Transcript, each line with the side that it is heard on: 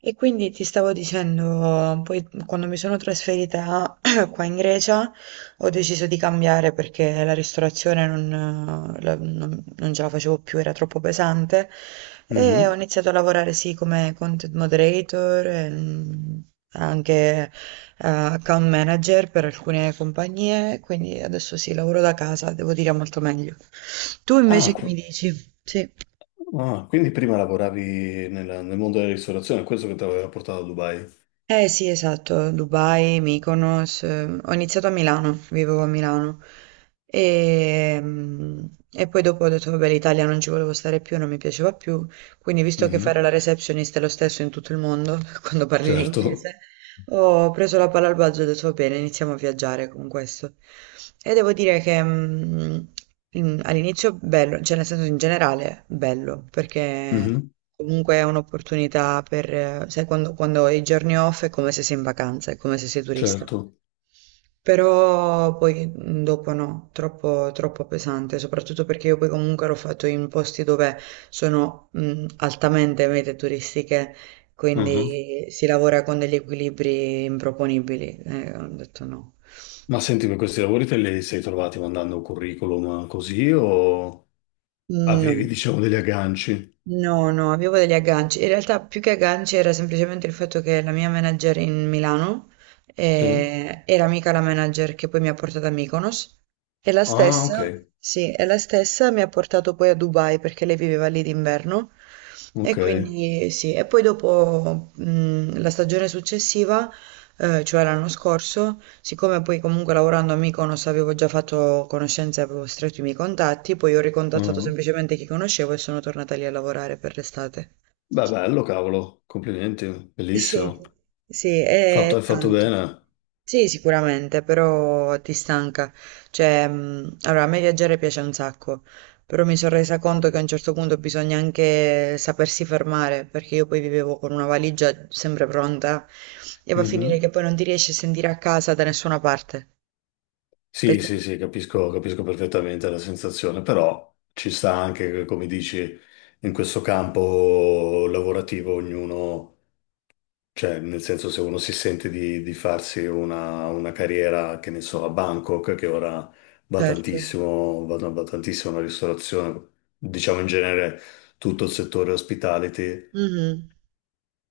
right: E quindi ti stavo dicendo, poi quando mi sono trasferita qua in Grecia ho deciso di cambiare perché la ristorazione non, non ce la facevo più, era troppo pesante e ho
left: Mhm.
right: iniziato a lavorare sì come content moderator e anche account manager per alcune compagnie, quindi adesso sì, lavoro da casa, devo dire molto meglio. Tu invece
left: Ah,
right: che mi
left: qu-
right: dici? Sì.
left: ah, quindi prima lavoravi nel mondo della ristorazione, questo che ti aveva portato a Dubai.
right: Eh sì, esatto, Dubai, Mykonos, ho iniziato a Milano, vivevo a Milano e, mm, e poi dopo ho detto vabbè l'Italia non ci volevo stare più, non mi piaceva più, quindi visto che
left: Mhm.
right: fare la receptionist è lo stesso in tutto il mondo quando parli
left: Certo.
right: l'inglese, oh, ho preso la palla al balzo e ho detto va bene, iniziamo a viaggiare con questo. E devo dire che all'inizio bello, cioè nel senso in generale bello, perché
left: Mhm.
right: comunque è un'opportunità per, sai, quando hai i giorni off è come se sei in vacanza, è come se sei turista.
left: Certo.
right: Però poi dopo no, troppo, troppo pesante, soprattutto perché io poi comunque l'ho fatto in posti dove sono altamente mete turistiche
left: Mhm.
right: quindi si lavora con degli equilibri improponibili. Ho detto no.
left: Ma senti, per questi lavori te li sei trovati mandando un curriculum così o avevi,
right: No,
left: diciamo, degli agganci?
right: no, no, avevo degli agganci. In realtà più che agganci era semplicemente il fatto che la mia manager in Milano
left: Sì.
right: era amica la manager che poi mi ha portato a Mykonos e la
left: Ah, ok,
right: stessa, sì, e la stessa mi ha portato poi a Dubai perché lei viveva lì d'inverno e
left: ok.
right: quindi sì, e poi dopo la stagione successiva, cioè l'anno scorso, siccome poi comunque lavorando a Mykonos avevo già fatto conoscenze, avevo stretto i miei contatti, poi ho ricontattato
left: Ah.
right: semplicemente chi conoscevo e sono tornata lì a lavorare per l'estate.
left: Beh, bello, cavolo, complimenti,
right: Sì,
left: bellissimo.
right: sì,
left: Fatto,
right: è
left: hai fatto
right: tanto.
left: bene.
right: Sì, sicuramente, però ti stanca. Cioè, allora, a me viaggiare piace un sacco, però mi sono resa conto che a un certo punto bisogna anche sapersi fermare, perché io poi vivevo con una valigia sempre pronta e va a finire che poi non ti riesci a sentire a casa da nessuna parte.
left: Sì,
right: Perché?
left: sì, sì, capisco, capisco perfettamente la sensazione, però ci sta anche che, come dici, in questo campo lavorativo ognuno, cioè nel senso se uno si sente di farsi una carriera, che ne so, a Bangkok, che ora va
right: Certo.
left: tantissimo, va tantissimo la ristorazione, diciamo in genere tutto il settore hospitality,
right: Mh-mh.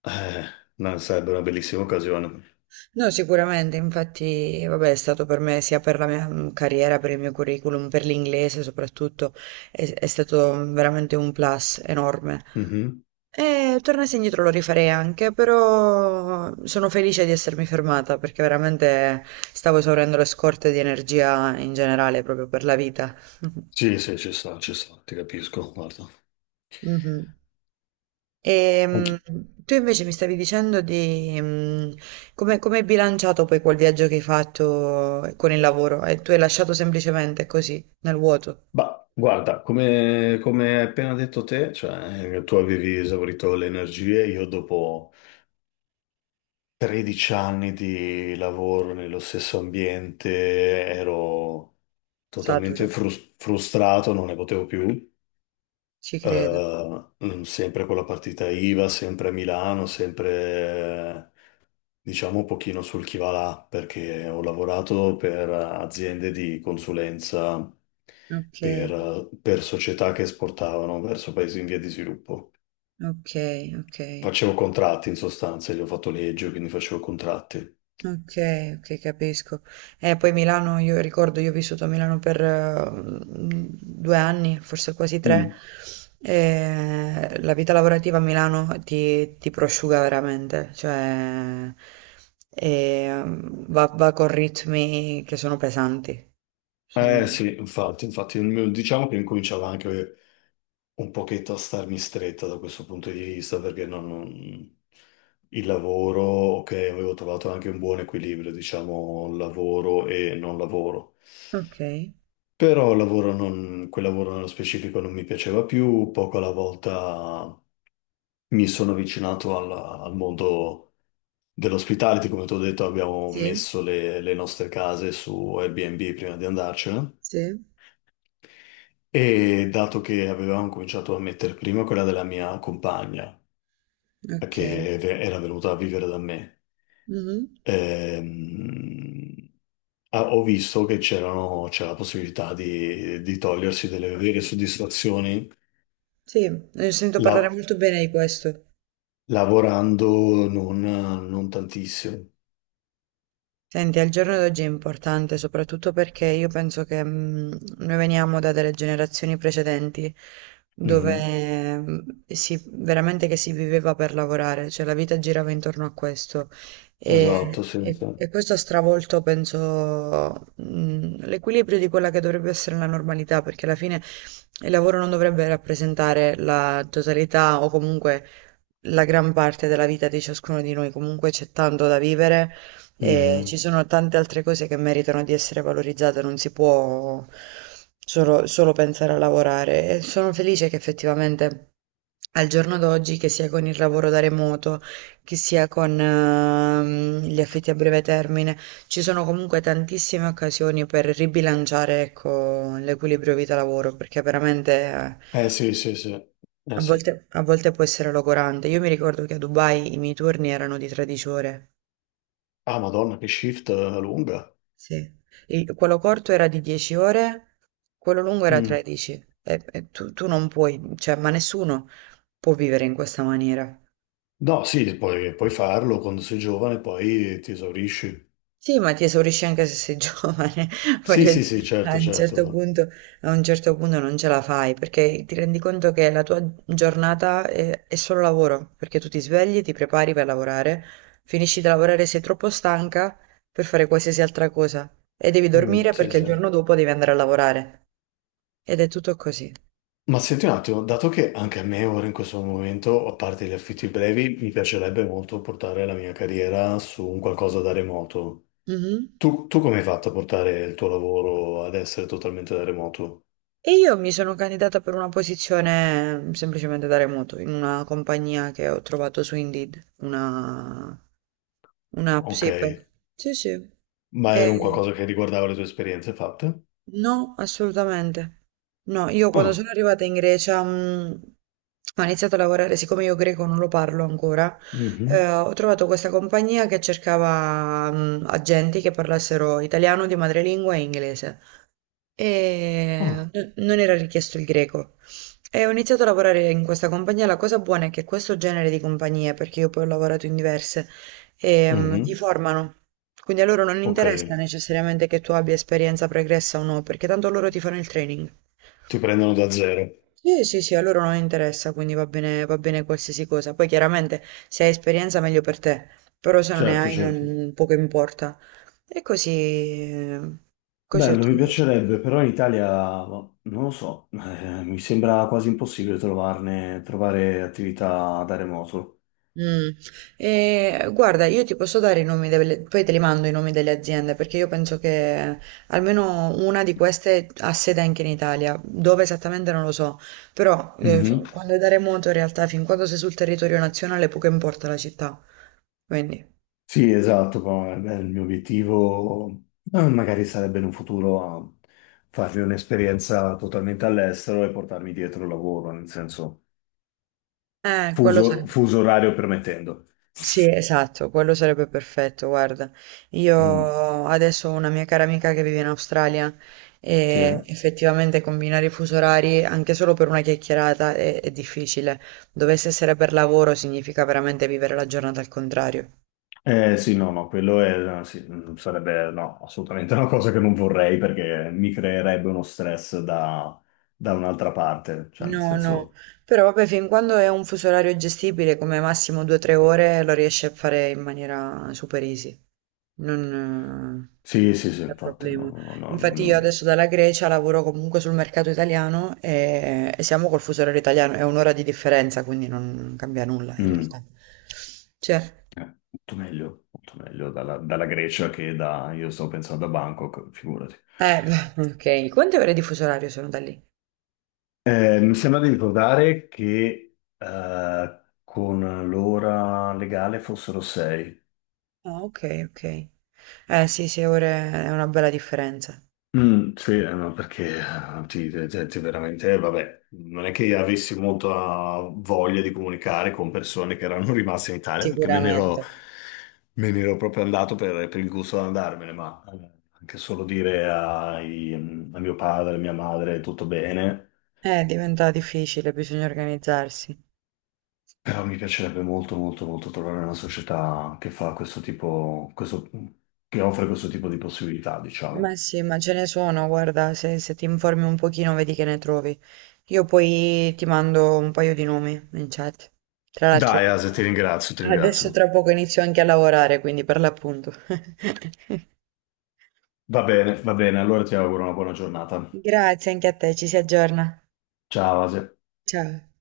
left: eh, no, sarebbe una bellissima occasione.
right: No, sicuramente, infatti, vabbè, è stato per me sia per la mia, carriera, per il mio curriculum, per l'inglese soprattutto, è stato veramente un plus enorme.
left: Mhm.
right: E tornassi indietro lo rifarei anche, però sono felice di essermi fermata perché veramente stavo esaurendo le scorte di energia in generale proprio per la vita.
left: Sì, sì, ci sta, ti capisco, guarda.
right: Mh-mh. Ehm,
left: Anch-
right: Tu invece mi stavi dicendo di come hai bilanciato poi quel viaggio che hai fatto con il lavoro e tu hai lasciato semplicemente così, nel vuoto,
left: Bah, guarda, come hai appena detto te, cioè, tu avevi esaurito le energie, io dopo 13 anni di lavoro nello stesso ambiente ero totalmente
right: saturo,
left: frustrato, non ne potevo più.
right: ci credo.
left: Sempre con la partita IVA, sempre a Milano, sempre diciamo un pochino sul chi va là, perché ho lavorato per aziende di consulenza,
right: Ok,
left: per società che esportavano verso paesi in via di sviluppo.
right: ok, ok.
left: Facevo contratti in sostanza, io ho fatto legge, quindi facevo contratti.
right: Okay, okay, capisco. Poi Milano io ricordo, io ho vissuto a Milano per, 2 anni, forse quasi 3,
left: Mm.
right: e la vita lavorativa a Milano ti prosciuga veramente, cioè, va con ritmi che sono pesanti. Sono
left: Eh sì, infatti, infatti, diciamo che incominciava anche un pochetto a starmi stretta da questo punto di vista, perché il lavoro, ok, avevo trovato anche un buon equilibrio, diciamo, lavoro e non lavoro.
right: Okay,
left: Però il lavoro non- quel lavoro nello specifico non mi piaceva più, poco alla volta mi sono avvicinato al mondo dell'ospitality, come ti ho detto abbiamo
right: sì,
left: messo le nostre case su Airbnb prima di andarcene
right: sì,
left: e dato che avevamo cominciato a mettere prima quella della mia compagna,
right: okay.
left: che era venuta a vivere da me,
right: Mh-mh.
left: ehm, ah, ho visto che c'era la possibilità di togliersi delle vere soddisfazioni.
right: Sì, ne sento parlare
left: la-
right: molto bene di questo.
left: Lavorando non tantissimo.
right: Senti, al giorno d'oggi è importante soprattutto perché io penso che noi veniamo da delle generazioni precedenti
left: Mhm.
right: dove si, veramente che si viveva per lavorare, cioè la vita girava intorno a questo e,
left: Esatto,
right: e-
left: senza.
right: e questo ha stravolto, penso, l'equilibrio di quella che dovrebbe essere la normalità, perché alla fine il lavoro non dovrebbe rappresentare la totalità o comunque la gran parte della vita di ciascuno di noi, comunque c'è tanto da vivere e ci
left: Mhm.
right: sono tante altre cose che meritano di essere valorizzate, non si può solo, solo pensare a lavorare. E sono felice che effettivamente al giorno d'oggi, che sia con il lavoro da remoto, che sia con gli affitti a breve termine, ci sono comunque tantissime occasioni per ribilanciare, ecco, l'equilibrio vita-lavoro, perché veramente eh,
left: Eh sì, sì, sì. Sì.
right: a volte può essere logorante. Io mi ricordo che a Dubai i miei turni erano di 13 ore.
left: Ah, Madonna, che shift lunga.
right: Sì. Quello corto era di 10 ore, quello lungo era
left: Mm.
right: 13. E tu non puoi, cioè, ma nessuno può vivere in questa maniera.
left: No, sì, puoi, puoi farlo quando sei giovane, poi ti esaurisci.
right: Sì, ma ti esaurisci anche se sei giovane,
left: Sì,
right: voglio
left: sì, sì,
right: dire, a
left: certo,
right: un certo
left: certo.
right: punto, a un certo punto non ce la fai, perché ti rendi conto che la tua giornata è solo lavoro, perché tu ti svegli, ti prepari per lavorare, finisci di lavorare, sei troppo stanca per fare qualsiasi altra cosa e devi
left: Mm,
right: dormire
left: sì,
right: perché il
left: sì.
right: giorno dopo devi andare a lavorare. Ed è tutto così.
left: Ma senti un attimo, dato che anche a me ora in questo momento, a parte gli affitti brevi, mi piacerebbe molto portare la mia carriera su un qualcosa da remoto.
right: Mhm.
left: Tu come hai fatto a portare il tuo lavoro ad essere totalmente da remoto?
right: E io mi sono candidata per una posizione semplicemente da remoto in una compagnia che ho trovato su Indeed, una Un'app,
left: Ok,
right: sì, per sì, sì.
left: ma era un
right: Ehm,
left: qualcosa che riguardava le tue esperienze fatte?
right: no, assolutamente. No, io quando
left: Ah,
right: sono arrivata in Grecia, ho iniziato a lavorare, siccome io greco non lo parlo ancora,
left: mhm.
right: ho trovato questa compagnia che cercava, agenti che parlassero italiano di madrelingua e inglese e
left: Ah,
right: non era richiesto il greco. E ho iniziato a lavorare in questa compagnia. La cosa buona è che questo genere di compagnie, perché io poi ho lavorato in diverse, ti
left: mhm.
right: formano. Quindi a loro non
left: Ok,
right: interessa necessariamente che tu abbia esperienza pregressa o no, perché tanto loro ti fanno il training.
left: ti prendono da zero.
right: Sì, sì, sì, a loro non interessa, quindi va bene qualsiasi cosa. Poi chiaramente se hai esperienza meglio per te, però se non ne
left: Certo,
right: hai
left: certo.
right: non, poco importa. E così ho
left: Bello, mi
right: trovato.
left: piacerebbe, però in Italia, boh, non lo so, mi sembra quasi impossibile trovarne, trovare attività da remoto.
right: Mm. E, guarda, io ti posso dare poi te li mando i nomi delle aziende perché io penso che almeno una di queste ha sede anche in Italia, dove esattamente non lo so, però quando è da remoto in realtà fin quando sei sul territorio nazionale poco importa la città, quindi
left: Sì, esatto, poi, beh, il mio obiettivo magari sarebbe in un futuro a farmi un'esperienza totalmente all'estero e portarmi dietro il lavoro, nel senso
right: quello
left: fuso,
right: sai.
left: fuso orario permettendo.
right: Sì, esatto, quello sarebbe perfetto. Guarda,
left: Mm,
right: io adesso ho una mia cara amica che vive in Australia e
left: sì.
right: effettivamente combinare i fusi orari anche solo per una chiacchierata è difficile. Dovesse essere per lavoro significa veramente vivere la giornata al contrario.
left: Sì, no, no, quello è, sì, mm, sarebbe no, assolutamente una cosa che non vorrei perché mi creerebbe uno stress da, da un'altra parte, cioè nel
right: No, no,
left: senso...
right: però vabbè, fin quando è un fuso orario gestibile, come massimo 2 tre ore, lo riesce a fare in maniera super easy. Non
left: Sì, sì, sì,
right: c'è
left: infatti,
right: problema.
left: no, no, no, no,
right: Infatti io
left: no.
right: adesso dalla Grecia lavoro comunque sul mercato italiano e siamo col fuso orario italiano, è un'ora di differenza, quindi non cambia nulla in
left: Mm.
right: realtà. Cioè,
left: Molto meglio, molto meglio dalla, dalla Grecia che da... Io stavo pensando a Bangkok, figurati.
right: eh, beh, ok, quante ore di fuso orario sono da lì?
left: Mi sembra di ricordare che con l'ora legale fossero sei.
right: Ah, ok, ok. Eh sì, sì, ore è una bella differenza.
left: Mm, sì, ma perché ti, ti veramente, vabbè, non è che avessi molta voglia di comunicare con persone che erano rimaste in Italia, perché me ne
right: Sicuramente.
left: ero, me ne ero proprio andato per il gusto di andarmene, ma anche solo dire a mio padre, a mia madre, tutto bene.
right: Diventa difficile, bisogna organizzarsi.
left: Però mi piacerebbe molto, molto, molto trovare una società che fa questo tipo, questo, che offre questo tipo di possibilità,
right: Ma
left: diciamo.
right: sì, ma ce ne sono, guarda, se ti informi un pochino vedi che ne trovi. Io poi ti mando un paio di nomi in chat. Tra l'altro,
left: Dai, Ase, ti ringrazio, ti
right: adesso
left: ringrazio.
right: tra poco inizio anche a lavorare, quindi per l'appunto.
left: Va bene, allora ti auguro una buona giornata.
right: Grazie anche a te, ci si aggiorna.
left: Ciao, Asia.
right: Ciao.